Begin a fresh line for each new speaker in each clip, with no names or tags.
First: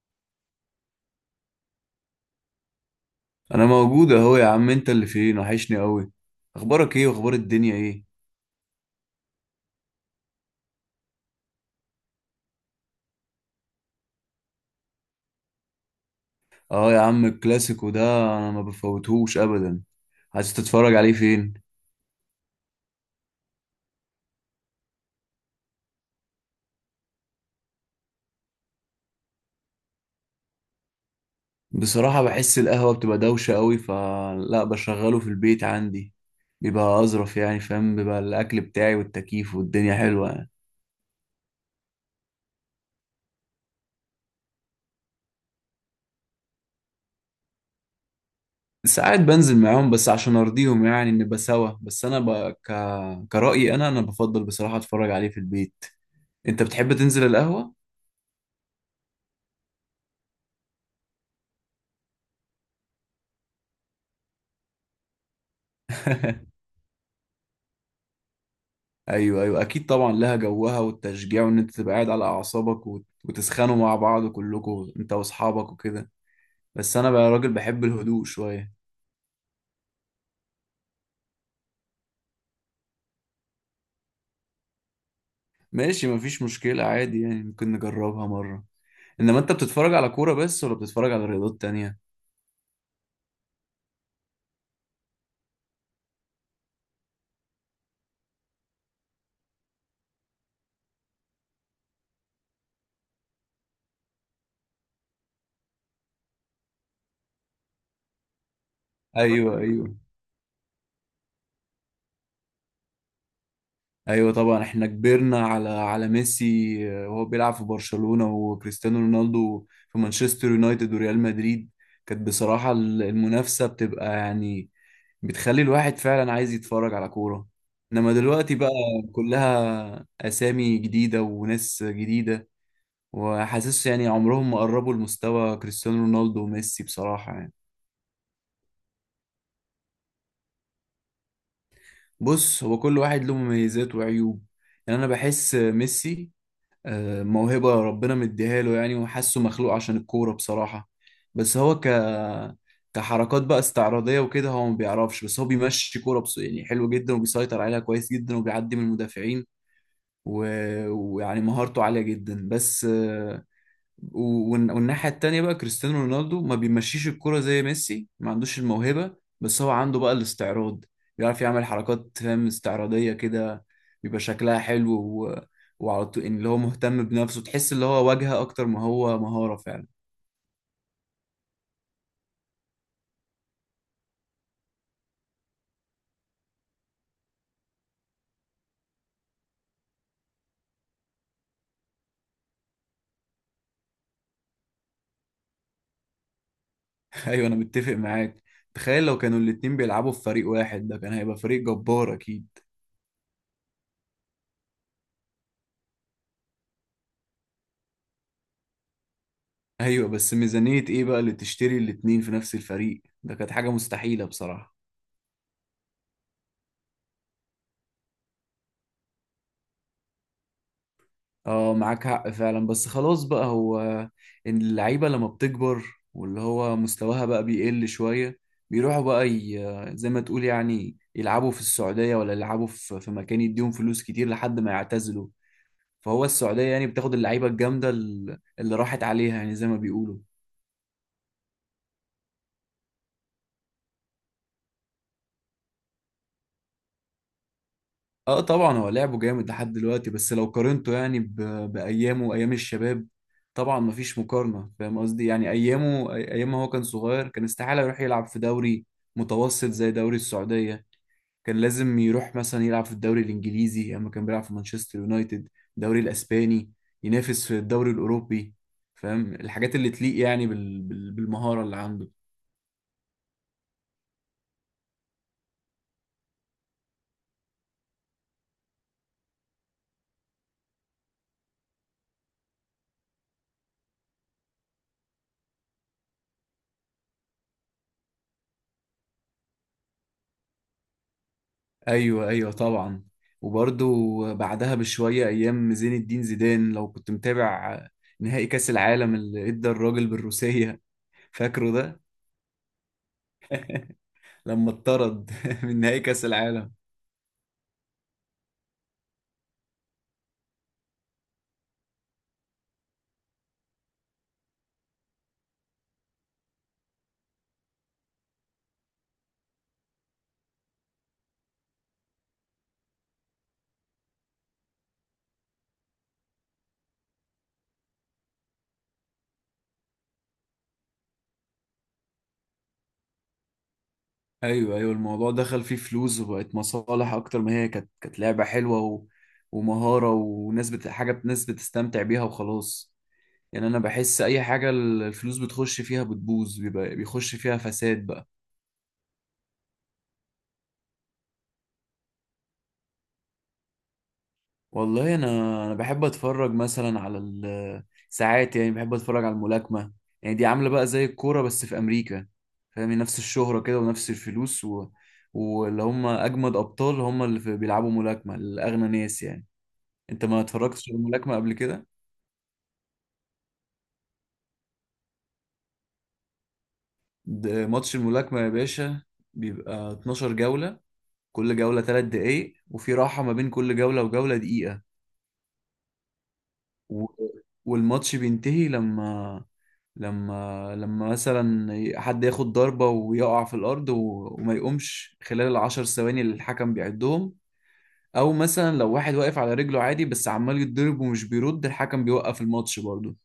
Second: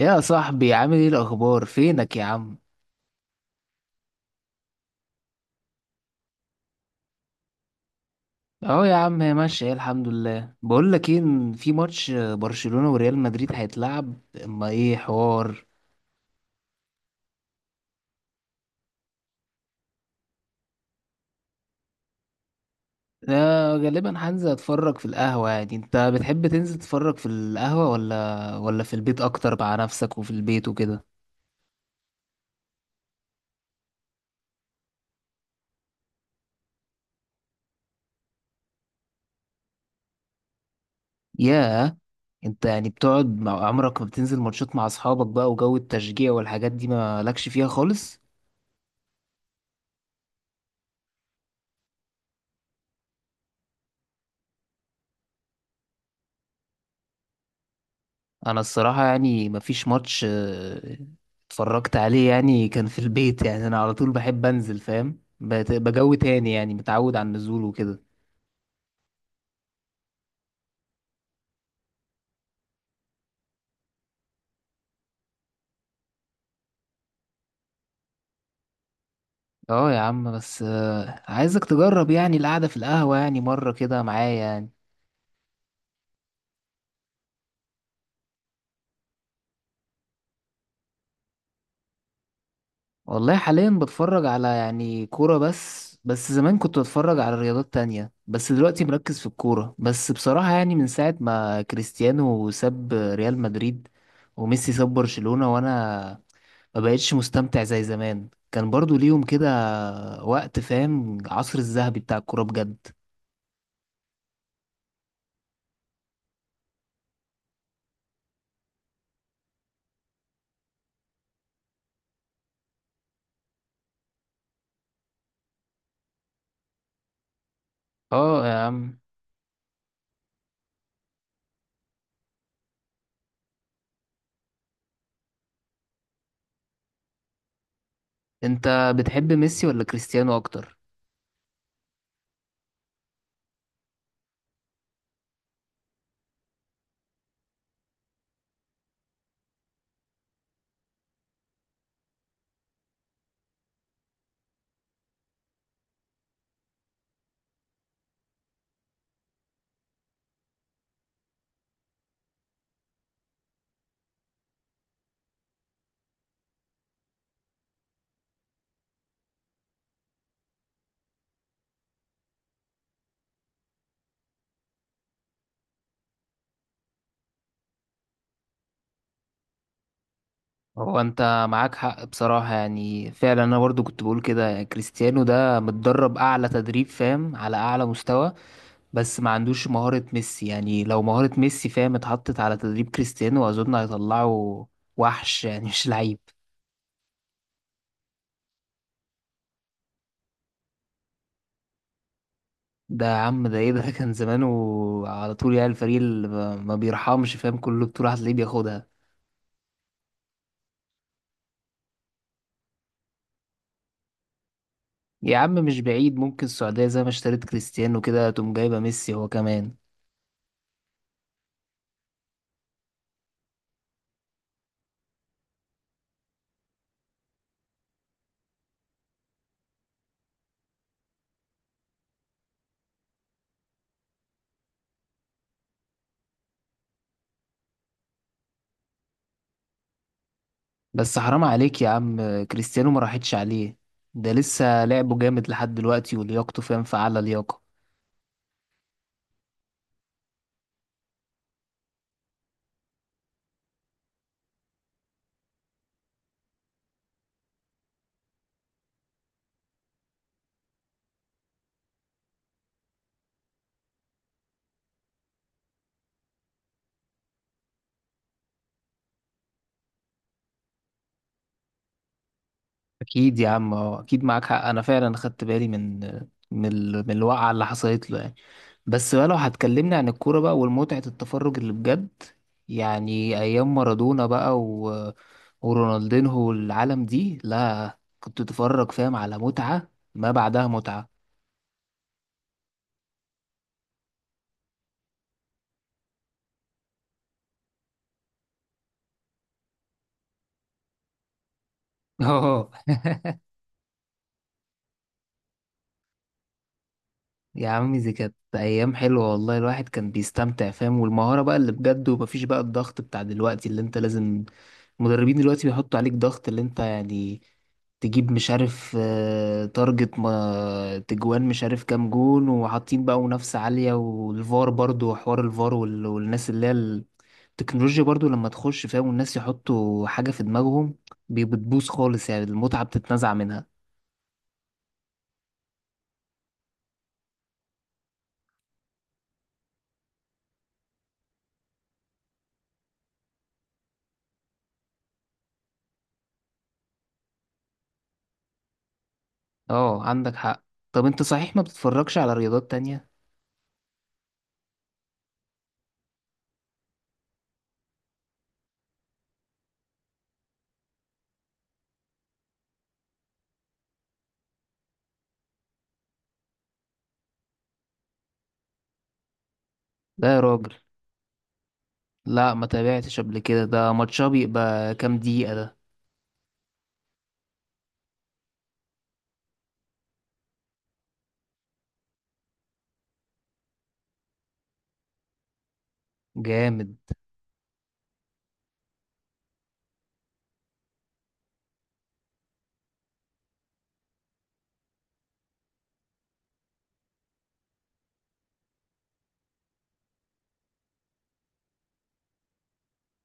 يا صاحبي، عامل ايه الاخبار؟ فينك يا عم؟
انا موجود اهو يا عم، انت اللي فين؟ وحشني قوي. اخبارك ايه واخبار الدنيا ايه؟
اهو يا عم هي ماشيه، إيه الحمد لله. بقول لك ايه، إن في ماتش برشلونه وريال مدريد هيتلعب. اما ايه حوار.
اه يا عم الكلاسيكو ده، انا ما بفوتهوش ابدا. عايز تتفرج عليه فين؟
لا غالبا هنزل اتفرج في القهوه. يعني انت بتحب تنزل تتفرج في القهوه ولا في البيت اكتر مع نفسك وفي البيت وكده؟
بصراحة بحس القهوة بتبقى دوشة قوي، فلا بشغله في البيت عندي، بيبقى اظرف يعني، فاهم، بيبقى الاكل بتاعي والتكييف والدنيا حلوة يعني.
ياه. انت يعني بتقعد مع عمرك؟ ما بتنزل ماتشات مع اصحابك بقى وجو التشجيع والحاجات دي ما لكش فيها خالص؟
ساعات بنزل معاهم بس عشان ارضيهم، يعني نبقى سوا، بس انا ك... كرأيي انا بفضل بصراحة اتفرج عليه في البيت. انت بتحب تنزل القهوة؟
انا الصراحه يعني مفيش ماتش اتفرجت عليه يعني كان في البيت. يعني انا على طول بحب انزل، فاهم؟ بجو تاني يعني، متعود على النزول وكده.
ايوه، ايوه اكيد طبعا، لها جوها والتشجيع، وان انت تبقى قاعد على اعصابك وتسخنوا مع بعض كلكم انت واصحابك وكده. بس انا بقى راجل بحب الهدوء شويه.
اه يا عم، بس عايزك تجرب يعني القعده في القهوه يعني مره كده معايا يعني.
ماشي، مفيش مشكله، عادي يعني، ممكن نجربها مره. انما انت بتتفرج على كوره بس ولا بتتفرج على رياضات تانية؟
والله حاليا بتفرج على يعني كوره بس. بس زمان كنت بتفرج على رياضات تانية، بس دلوقتي مركز في الكوره بس بصراحه. يعني من ساعه ما كريستيانو ساب ريال مدريد وميسي ساب برشلونه، وانا ما بقتش مستمتع زي زمان. كان برضو ليهم كده
ايوه، ايوه،
وقت، فاهم؟ العصر الذهبي بتاع الكورة بجد.
ايوه طبعا، احنا كبرنا على ميسي وهو بيلعب في برشلونه، وكريستيانو رونالدو في مانشستر يونايتد وريال مدريد. كانت بصراحه المنافسه بتبقى يعني بتخلي الواحد فعلا عايز يتفرج على كورة. انما
اه يا
دلوقتي بقى
عم.
كلها اسامي جديدة وناس جديدة، وحاسس يعني عمرهم ما قربوا لمستوى كريستيانو رونالدو وميسي بصراحة يعني.
انت بتحب ميسي ولا كريستيانو اكتر؟
بص، هو كل واحد له مميزات وعيوب، يعني انا بحس ميسي موهبة ربنا مديها له يعني، وحاسه مخلوق عشان الكورة بصراحة. بس هو كحركات بقى استعراضية وكده هو ما بيعرفش، بس هو بيمشي كورة بس، يعني حلو جدا وبيسيطر عليها كويس جدا وبيعدي من المدافعين، ويعني مهارته عالية جدا، بس والناحية التانية بقى كريستيانو رونالدو ما بيمشيش الكرة زي ميسي، ما عندوش الموهبة، بس هو عنده بقى الاستعراض، بيعرف يعمل حركات، فاهم، استعراضية كده، بيبقى شكلها حلو، وعلى طول إن اللي هو مهتم بنفسه، تحس اللي هو واجهة أكتر ما هو مهارة فعلا.
هو انت معاك حق بصراحة. يعني فعلا انا برضو كنت بقول كده. يعني كريستيانو ده متدرب اعلى تدريب، فاهم؟ على اعلى مستوى، بس ما عندوش مهارة ميسي. يعني لو مهارة ميسي، فاهم، اتحطت على تدريب كريستيانو، اظن هيطلعه وحش، يعني مش لعيب.
أيوة أنا متفق معاك. تخيل لو كانوا الاتنين بيلعبوا في فريق واحد، ده كان هيبقى فريق جبار أكيد.
ده يا عم، ده ايه ده؟ كان زمانه على طول يعني الفريق اللي ما بيرحمش، فاهم؟ كل بطولة هتلاقيه بياخدها.
أيوة بس ميزانية إيه بقى اللي تشتري الاتنين في نفس الفريق؟ ده كانت حاجة مستحيلة بصراحة.
يا عم مش بعيد، ممكن السعودية زي ما اشتريت كريستيانو كده تقوم جايبة ميسي هو كمان.
اه معاك حق فعلا، بس خلاص بقى هو، إن اللعيبة لما بتكبر واللي هو مستواها بقى بيقل شوية، بيروحوا بقى، زي ما تقول يعني يلعبوا في السعودية، ولا يلعبوا في مكان يديهم فلوس كتير لحد ما يعتزلوا. فهو السعودية يعني بتاخد اللعيبة الجامدة اللي راحت عليها يعني، زي ما بيقولوا.
بس حرام عليك يا عم، كريستيانو ما راحتش عليه. ده لسه لعبه جامد لحد دلوقتي، ولياقته، فاهم، في أعلى لياقة.
اه طبعا هو لعبه جامد لحد دلوقتي، بس لو قارنته يعني بايامه وايام الشباب، طبعا مفيش مقارنه، فاهم قصدي، يعني ايامه ايام ما هو كان صغير، كان استحاله يروح يلعب في دوري متوسط زي دوري السعوديه، كان لازم يروح مثلا يلعب في الدوري الانجليزي، اما كان بيلعب في مانشستر يونايتد، الدوري الاسباني، ينافس في الدوري الاوروبي، فاهم، الحاجات اللي تليق يعني بالمهاره اللي عنده.
أكيد يا عم، أه أكيد معاك حق. أنا فعلا خدت بالي من من من الوقعة اللي حصلت له يعني. بس بقى لو هتكلمني عن الكورة بقى والمتعة التفرج اللي بجد، يعني أيام مارادونا بقى ورونالدينهو والعالم دي، لا كنت تتفرج، فاهم، على متعة ما بعدها متعة.
ايوه، ايوه طبعا. وبرضو بعدها بشويه ايام زين الدين زيدان، لو كنت متابع، نهائي كاس العالم اللي ادى الراجل بالروسيه، فاكره ده؟
اه
لما اتطرد من نهائي كاس العالم.
يا عمي، دي كانت أيام حلوة والله. الواحد كان بيستمتع، فاهم؟ والمهارة بقى اللي بجد، ومفيش بقى الضغط بتاع دلوقتي اللي أنت لازم. المدربين دلوقتي بيحطوا عليك ضغط اللي أنت يعني تجيب، مش عارف، تارجت ما تجوان، مش عارف كام جون، وحاطين بقى منافسة عالية. والفار برضو وحوار الفار والناس اللي هي التكنولوجيا برضو لما تخش، فاهم، والناس يحطوا حاجة في دماغهم، بتبوظ خالص. يعني المتعة بتتنزع منها.
ايوه، ايوه، الموضوع دخل فيه فلوس وبقت مصالح اكتر ما هي كانت لعبه حلوه، ومهاره وناس حاجه، ناس بتستمتع بيها وخلاص. يعني انا بحس اي حاجه الفلوس بتخش فيها بتبوظ، بيبقى بيخش فيها فساد بقى.
اه عندك حق. طب انت صحيح ما بتتفرجش على رياضات تانية؟
والله انا بحب اتفرج مثلا على ساعات يعني بحب اتفرج على الملاكمه. يعني دي عامله بقى زي الكوره بس في امريكا، فاهم، نفس الشهره كده ونفس الفلوس، واللي هم اجمد ابطال هم اللي بيلعبوا ملاكمه الاغنى ناس يعني. انت
لا يا
ما
راجل.
اتفرجتش على الملاكمه قبل كده؟
لا ما تابعتش قبل كده. ده ماتشها بيبقى كام دقيقة ده؟
ده ماتش الملاكمه يا باشا، بيبقى 12 جوله، كل جوله 3 دقايق، وفي راحه ما بين كل جوله وجوله دقيقه،
جامد.
و... والماتش بينتهي لما مثلا حد ياخد ضربة ويقع في الأرض، وما يقومش خلال الـ10 ثواني اللي الحكم بيعدهم. أو مثلا لو واحد واقف على رجله عادي بس عمال يتضرب ومش بيرد، الحكم بيوقف الماتش برضه،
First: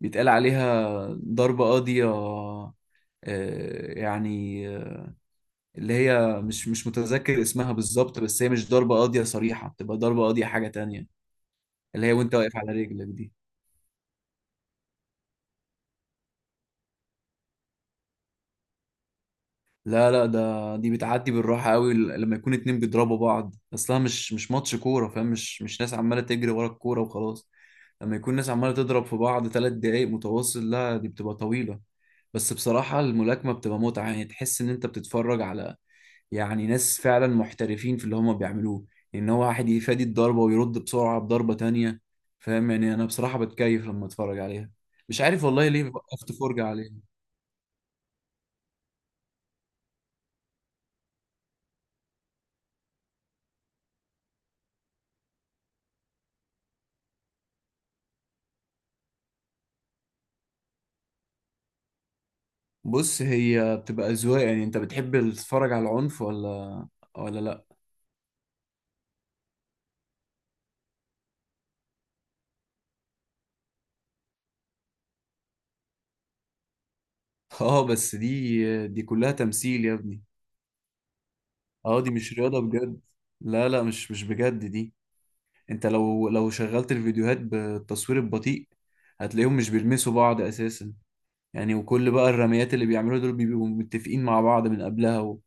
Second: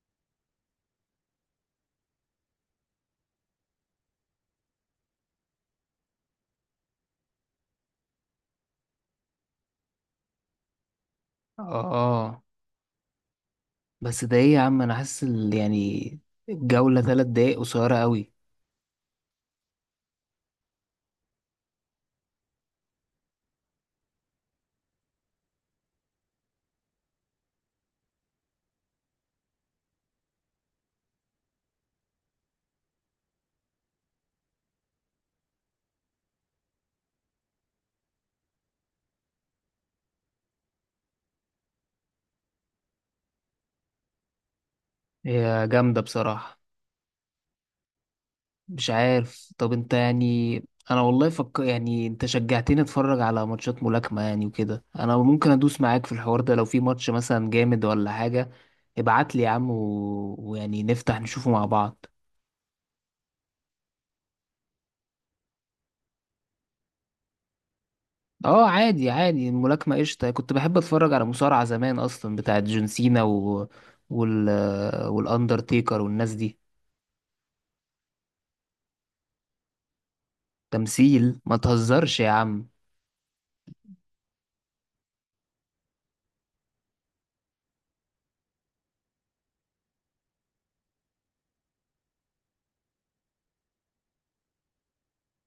بيتقال عليها ضربة قاضية، يعني اللي هي، مش متذكر اسمها بالظبط، بس هي مش ضربة قاضية صريحة، بتبقى ضربة قاضية حاجة تانية، اللي هي وانت
اه
واقف على رجلك دي.
بس ده ايه يا عم؟ انا حاسس يعني الجولة تلات دقايق قصيرة قوي.
لا لا، ده دي بتعدي بالراحة قوي، لما يكون اتنين بيضربوا بعض اصلها مش مش ماتش كورة، فاهم، مش مش ناس عمالة تجري ورا الكورة وخلاص، لما يكون ناس عمالة تضرب في بعض 3 دقايق متواصل، لا دي بتبقى طويلة. بس بصراحة الملاكمة بتبقى متعة، يعني تحس ان انت بتتفرج على، يعني، ناس فعلا محترفين في اللي هما بيعملوه، ان هو واحد يفادي الضربة ويرد بسرعة بضربة تانية، فاهم، يعني انا بصراحة بتكيف لما اتفرج عليها، مش عارف
هي
والله ليه
جامدة
وقفت
بصراحة.
فرجة عليها.
مش عارف. طب انت يعني، انا والله فك، يعني انت شجعتني اتفرج على ماتشات ملاكمة يعني وكده. انا ممكن ادوس معاك في الحوار ده. لو في ماتش مثلا جامد ولا حاجة ابعت لي يا عم، ويعني نفتح نشوفه مع بعض.
بص، هي بتبقى أذواق، يعني انت بتحب تتفرج على العنف ولا لا؟
اه عادي عادي، الملاكمة قشطة. كنت بحب اتفرج على مصارعة زمان اصلا، بتاعت جون سينا و... وال والاندرتيكر والناس دي.
اه بس دي كلها تمثيل يا ابني،
تمثيل؟ ما
اه دي
تهزرش يا
مش رياضة
عم.
بجد، لا لا، مش بجد دي. انت لو شغلت الفيديوهات بالتصوير البطيء، هتلاقيهم مش بيلمسوا بعض اساسا، يعني وكل بقى الرميات اللي بيعملوها دول بيبقوا متفقين مع بعض من قبلها،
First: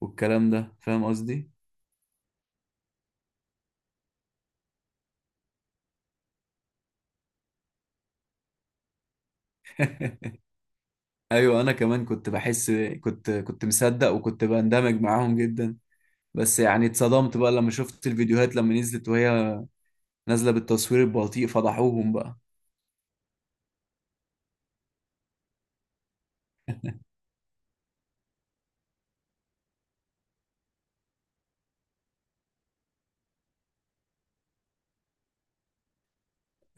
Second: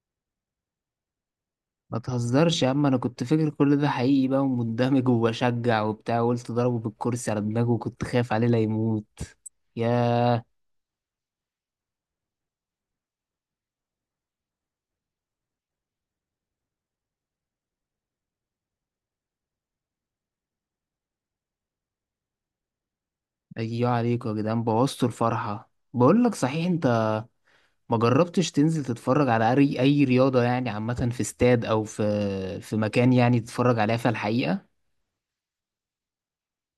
والكلام ده فاهم قصدي.
ما تهزرش يا عم، انا كنت فاكر كل ده حقيقي بقى، ومندمج وبشجع وبتاع، وقلت ضربه بالكرسي على دماغه وكنت خايف عليه لا يموت. ياه.
ايوه انا كمان كنت بحس، كنت مصدق وكنت بندمج معاهم جدا، بس يعني اتصدمت بقى لما شفت الفيديوهات لما نزلت، وهي نازلة بالتصوير البطيء فضحوهم بقى.
ايوه عليكم يا جدعان، بوظتوا الفرحة. بقول لك، صحيح انت ما جربتش تنزل تتفرج على اي رياضة يعني عامة في استاد او في في مكان، يعني تتفرج عليها في الحقيقة؟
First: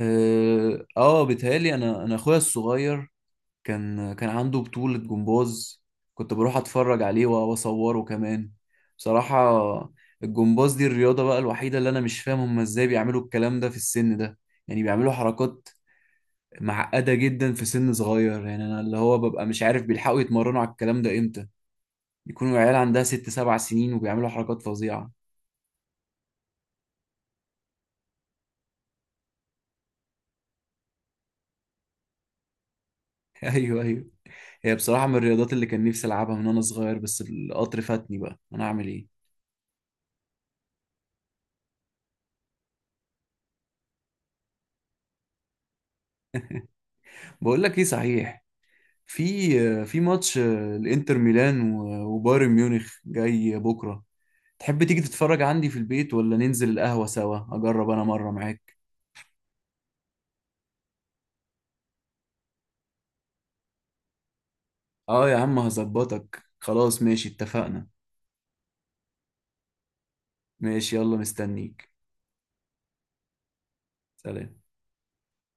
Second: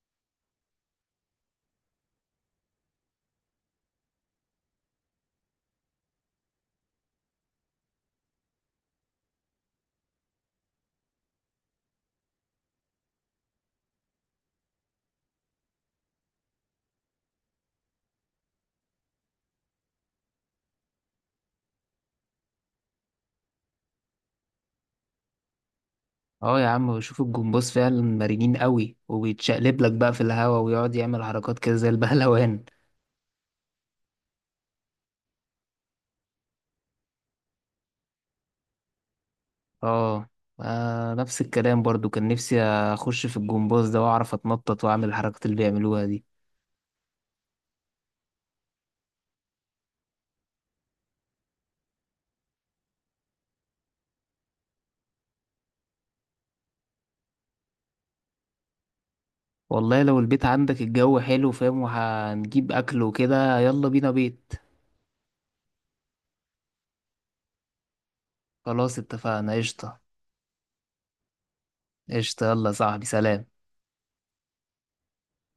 اه، بيتهيألي انا اخويا الصغير كان عنده بطولة جمباز، كنت بروح اتفرج عليه واصوره كمان بصراحة. الجمباز دي الرياضة بقى الوحيدة اللي انا مش فاهم هم ازاي بيعملوا الكلام ده في السن ده، يعني بيعملوا حركات معقدة جدا في سن صغير، يعني انا اللي هو ببقى مش عارف بيلحقوا يتمرنوا على الكلام ده امتى، بيكونوا عيال عندها 6 ل7 سنين وبيعملوا حركات فظيعة.
اه يا عم، بشوف الجمباز فعلا مرنين قوي، وبيتشقلب لك بقى في الهوا ويقعد يعمل حركات كده زي البهلوان.
ايوه، ايوه، هي بصراحه من الرياضات اللي كان نفسي العبها من وانا صغير، بس القطر فاتني بقى، انا اعمل ايه؟
اه، نفس الكلام برضو، كان نفسي اخش في الجمباز ده واعرف اتنطط واعمل الحركات اللي بيعملوها دي.
بقول لك ايه، صحيح، في في ماتش الانتر ميلان وبايرن ميونخ جاي بكره، تحب تيجي تتفرج عندي في البيت ولا ننزل القهوه سوا، اجرب انا مره معاك؟
والله لو البيت عندك الجو حلو، فاهم، وهنجيب اكل وكده، يلا بينا بيت.
اه يا عم هظبطك، خلاص ماشي، اتفقنا.
خلاص اتفقنا قشطة.
ماشي يلا مستنيك.
قشطة يلا يا صاحبي، سلام.
سلام.